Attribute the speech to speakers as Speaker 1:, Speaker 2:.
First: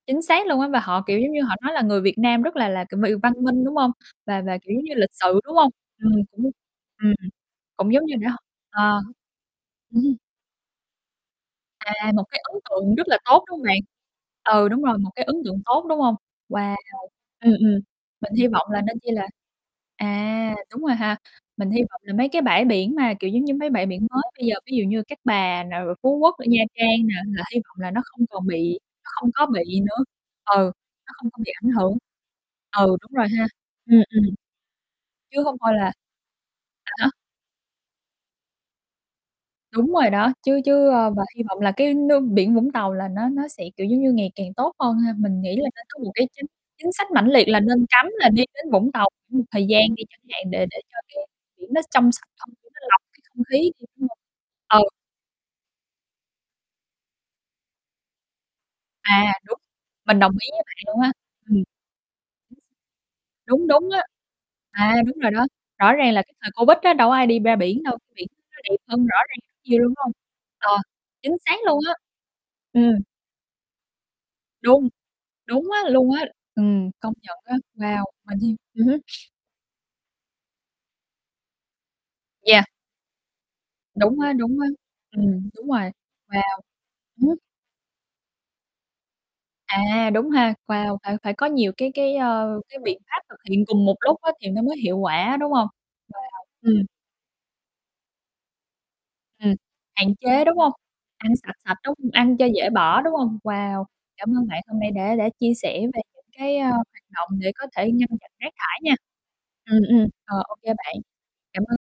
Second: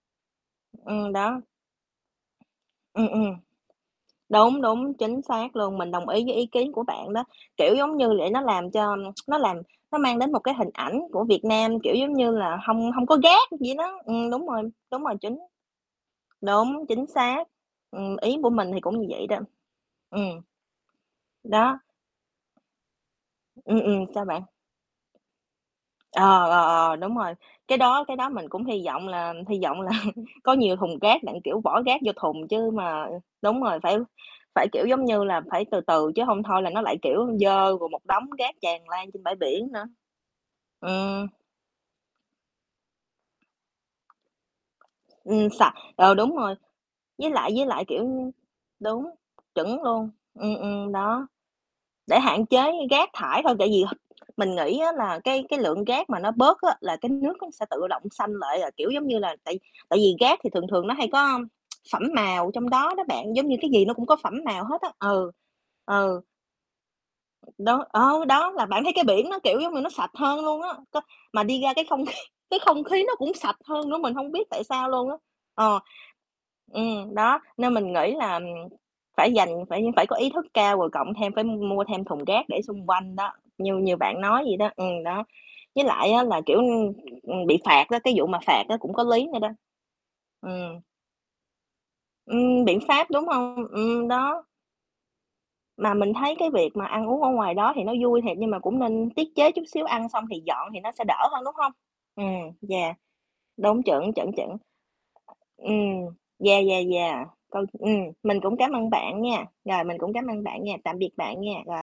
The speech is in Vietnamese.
Speaker 1: Chính xác luôn á và họ,
Speaker 2: Ừm,
Speaker 1: kiểu, giống như,
Speaker 2: đó.
Speaker 1: họ nói là người Việt Nam rất là là, kiểu
Speaker 2: Ừm,
Speaker 1: [unintelligible] văn
Speaker 2: ừm.
Speaker 1: minh, đúng hông? Và và,
Speaker 2: Đúng,
Speaker 1: kiểu, giống như,
Speaker 2: đúng,
Speaker 1: lịch
Speaker 2: chính
Speaker 1: sự, đúng
Speaker 2: xác
Speaker 1: hông?
Speaker 2: luôn, mình đồng
Speaker 1: Ừm,
Speaker 2: ý với
Speaker 1: cũng
Speaker 2: ý
Speaker 1: đúng.
Speaker 2: kiến của bạn
Speaker 1: Ừm.
Speaker 2: đó. Kiểu
Speaker 1: Cũng
Speaker 2: giống
Speaker 1: giống
Speaker 2: như
Speaker 1: như để
Speaker 2: để
Speaker 1: h
Speaker 2: nó làm cho
Speaker 1: ờ.
Speaker 2: nó làm nó
Speaker 1: Ừm.
Speaker 2: mang đến một cái hình ảnh của Việt Nam, kiểu,
Speaker 1: À,
Speaker 2: giống
Speaker 1: một
Speaker 2: như
Speaker 1: cái
Speaker 2: là,
Speaker 1: ấn
Speaker 2: hông
Speaker 1: tượng
Speaker 2: hông
Speaker 1: rất là
Speaker 2: có
Speaker 1: tốt,
Speaker 2: rác
Speaker 1: đúng hông
Speaker 2: vậy
Speaker 1: bạn?
Speaker 2: đó, ừm, đúng rồi,
Speaker 1: Ừ, đúng rồi,
Speaker 2: đúng
Speaker 1: một
Speaker 2: rồi
Speaker 1: cái ấn
Speaker 2: chứng
Speaker 1: tượng tốt, đúng hông? Wow.
Speaker 2: Đúng, chính xác.
Speaker 1: Ừm, ừm.
Speaker 2: Ừm,
Speaker 1: Mình
Speaker 2: ý
Speaker 1: hy
Speaker 2: của mình
Speaker 1: vọng
Speaker 2: thì
Speaker 1: là nên
Speaker 2: cũng như
Speaker 1: chi
Speaker 2: vậy
Speaker 1: là
Speaker 2: đó. Ừm.
Speaker 1: à, đúng rồi ha, mình
Speaker 2: Đó.
Speaker 1: hy vọng là mấy cái bãi biển mà, kiểu giống như, mấy
Speaker 2: Ừm,
Speaker 1: bãi
Speaker 2: ừm,
Speaker 1: biển mới
Speaker 2: sao bạn?
Speaker 1: bây giờ, ví dụ như Cát Bà nè, rồi Phú
Speaker 2: Ờ,
Speaker 1: Quốc, rồi
Speaker 2: ờ,
Speaker 1: Nha
Speaker 2: ờ,
Speaker 1: Trang nè
Speaker 2: đúng rồi.
Speaker 1: là hy vọng
Speaker 2: Cái
Speaker 1: là nó
Speaker 2: đó cái
Speaker 1: không
Speaker 2: đó
Speaker 1: còn
Speaker 2: mình cũng
Speaker 1: bị
Speaker 2: hy vọng
Speaker 1: không
Speaker 2: là
Speaker 1: có
Speaker 2: hy
Speaker 1: bị
Speaker 2: vọng là
Speaker 1: nữa.
Speaker 2: có
Speaker 1: Ừ.
Speaker 2: nhiều thùng
Speaker 1: Nó
Speaker 2: rác
Speaker 1: không có
Speaker 2: đặng,
Speaker 1: bị
Speaker 2: kiểu,
Speaker 1: ảnh
Speaker 2: bỏ
Speaker 1: hưởng.
Speaker 2: gác vô thùng, chứ
Speaker 1: Ừ,
Speaker 2: mà
Speaker 1: đúng rồi ha.
Speaker 2: đúng rồi, phải
Speaker 1: Ừm, ừm.
Speaker 2: phải, kiểu, giống như là,
Speaker 1: Chứ hông
Speaker 2: phải
Speaker 1: thôi
Speaker 2: từ
Speaker 1: là
Speaker 2: từ, chứ hông thôi là nó
Speaker 1: À
Speaker 2: lại,
Speaker 1: há.
Speaker 2: kiểu, dơ, rồi một đống rác tràn lan trên bãi biển nữa.
Speaker 1: Đúng rồi đó, chứ chứ ơ, và
Speaker 2: Ừm.
Speaker 1: hy vọng là cái nước biển Vũng Tàu là nó nó sẽ, kiểu, giống như, ngày càng tốt hơn ha. Mình
Speaker 2: Ừm,
Speaker 1: nghĩ là
Speaker 2: sạch.
Speaker 1: nên có một
Speaker 2: Ờ,
Speaker 1: cái
Speaker 2: đúng
Speaker 1: chính
Speaker 2: rồi.
Speaker 1: chính sách mãnh
Speaker 2: Với
Speaker 1: liệt
Speaker 2: lại
Speaker 1: là
Speaker 2: với lại,
Speaker 1: nên
Speaker 2: kiểu,
Speaker 1: cắm là
Speaker 2: ưm
Speaker 1: đi đến Vũng
Speaker 2: đúng.
Speaker 1: Tàu khoảng một thời
Speaker 2: Chuẩn
Speaker 1: gian đi
Speaker 2: luôn.
Speaker 1: chẳng hạn
Speaker 2: Ừm,
Speaker 1: để để
Speaker 2: ừm,
Speaker 1: cho cái
Speaker 2: đó.
Speaker 1: biển nó trong
Speaker 2: Để
Speaker 1: sạch
Speaker 2: hạn
Speaker 1: hơn để
Speaker 2: chế
Speaker 1: nó lọc
Speaker 2: rác
Speaker 1: cái
Speaker 2: thải
Speaker 1: không
Speaker 2: thôi,
Speaker 1: khí
Speaker 2: tại vì
Speaker 1: đi đúng hông?
Speaker 2: mình nghĩ
Speaker 1: Ừ.
Speaker 2: á là cái cái lượng gác mà nó bớt á là cái nước nó sẽ tự động xanh lại à, kiểu, giống như
Speaker 1: À,
Speaker 2: là, tại
Speaker 1: đúng.
Speaker 2: tại vì
Speaker 1: Mình đồng
Speaker 2: rác
Speaker 1: ý
Speaker 2: thì
Speaker 1: với
Speaker 2: thường
Speaker 1: bạn
Speaker 2: thường nó
Speaker 1: luôn
Speaker 2: hay
Speaker 1: á.
Speaker 2: có
Speaker 1: Ừm.
Speaker 2: phẩm màu trong đó đó bạn, giống như
Speaker 1: Đúng,
Speaker 2: cái gì
Speaker 1: đúng
Speaker 2: nó
Speaker 1: á.
Speaker 2: cũng có phẩm mào hết á.
Speaker 1: À, đúng rồi
Speaker 2: Ừ.
Speaker 1: đó. Rõ ràng
Speaker 2: ừ.
Speaker 1: là cái thời Covid á đâu có ai đi ra biển
Speaker 2: Đó,
Speaker 1: đâu,
Speaker 2: ờ,
Speaker 1: biển
Speaker 2: đó,
Speaker 1: nó
Speaker 2: là
Speaker 1: đẹp
Speaker 2: bạn thấy cái
Speaker 1: hơn rõ
Speaker 2: biển
Speaker 1: ràng
Speaker 2: nó,
Speaker 1: rất
Speaker 2: kiểu, giống
Speaker 1: nhiều
Speaker 2: như,
Speaker 1: luôn,
Speaker 2: nó
Speaker 1: đúng
Speaker 2: sạch
Speaker 1: hông?
Speaker 2: hơn luôn á,
Speaker 1: Ờ.
Speaker 2: c
Speaker 1: Chính
Speaker 2: mà
Speaker 1: xác
Speaker 2: đi ra
Speaker 1: luôn
Speaker 2: cái
Speaker 1: á.
Speaker 2: không kh cái không
Speaker 1: Ừm.
Speaker 2: khí nó cũng sạch hơn nữa, mình hông biết tại
Speaker 1: Đung.
Speaker 2: sao luôn á.
Speaker 1: Đúng
Speaker 2: Ờ.
Speaker 1: á luôn á. Ừm. Công
Speaker 2: Ừm,
Speaker 1: nhận
Speaker 2: đó,
Speaker 1: á.
Speaker 2: nên mình
Speaker 1: Wow.
Speaker 2: nghĩ
Speaker 1: Mà
Speaker 2: là, ừm,
Speaker 1: đi ừm hứm.
Speaker 2: phải dành phải phải có ý thức cao rồi cộng thêm phải m mua thêm thùng rác để
Speaker 1: Yeah.
Speaker 2: xung quanh đó, như như
Speaker 1: Đúng
Speaker 2: bạn
Speaker 1: á,
Speaker 2: nói vậy
Speaker 1: đúng á.
Speaker 2: đó. Ừm, đó.
Speaker 1: Ừm, đúng
Speaker 2: Với
Speaker 1: rồi.
Speaker 2: lại á là, kiểu,
Speaker 1: Wow.
Speaker 2: ưm,
Speaker 1: Ừm.
Speaker 2: ừm, bị phạt á, cái vụ mà phạt á cũng có lý nữa đó.
Speaker 1: À, đúng ha.
Speaker 2: Ừm.
Speaker 1: Wow, phải phải có nhiều cái cái, ơ,
Speaker 2: Ừm,
Speaker 1: cái
Speaker 2: biện
Speaker 1: biện
Speaker 2: pháp,
Speaker 1: pháp
Speaker 2: đúng
Speaker 1: thực hiện
Speaker 2: hông?
Speaker 1: cùng một
Speaker 2: Ừm,
Speaker 1: lúc á
Speaker 2: đó.
Speaker 1: thì nó mới hiệu quả, đúng hông?
Speaker 2: Mà mình
Speaker 1: Wow,
Speaker 2: thấy cái việc
Speaker 1: ừm.
Speaker 2: mà ăn uống ở ngoài đó thì nó vui thiệt, nhưng mà cũng nên tiết chế
Speaker 1: Ừm.
Speaker 2: chút xíu,
Speaker 1: Hạn
Speaker 2: ăn xong thì
Speaker 1: chế, đúng
Speaker 2: dọn
Speaker 1: hông?
Speaker 2: thì nó sẽ đỡ
Speaker 1: Ăn
Speaker 2: hơn,
Speaker 1: sạch
Speaker 2: đúng hông?
Speaker 1: sạch, đúng ăn cho
Speaker 2: Ừm,
Speaker 1: dễ
Speaker 2: yeah.
Speaker 1: bỏ, đúng không?
Speaker 2: Đúng,
Speaker 1: Wow.
Speaker 2: chuẩn,
Speaker 1: Cảm
Speaker 2: chuẩn,
Speaker 1: ơn
Speaker 2: chuẩn.
Speaker 1: bạn hôm nay đã đã chia sẻ về
Speaker 2: Ừm.
Speaker 1: những cái,
Speaker 2: Yeah,
Speaker 1: ơ,
Speaker 2: yeah,
Speaker 1: hoạt
Speaker 2: yeah.
Speaker 1: động để
Speaker 2: Coi
Speaker 1: có
Speaker 2: ừm,
Speaker 1: thể ngăn chặn
Speaker 2: mình
Speaker 1: rác
Speaker 2: cũng cám
Speaker 1: thải
Speaker 2: ơn
Speaker 1: nha.
Speaker 2: bạn nha,
Speaker 1: Ừm,
Speaker 2: rồi, mình
Speaker 1: ừm.
Speaker 2: cũng cám
Speaker 1: Ờ,
Speaker 2: ơn
Speaker 1: ô
Speaker 2: bạn
Speaker 1: kê
Speaker 2: nha,
Speaker 1: bạn.
Speaker 2: tạm biệt bạn nha,
Speaker 1: Cảm
Speaker 2: rồi.
Speaker 1: ơn.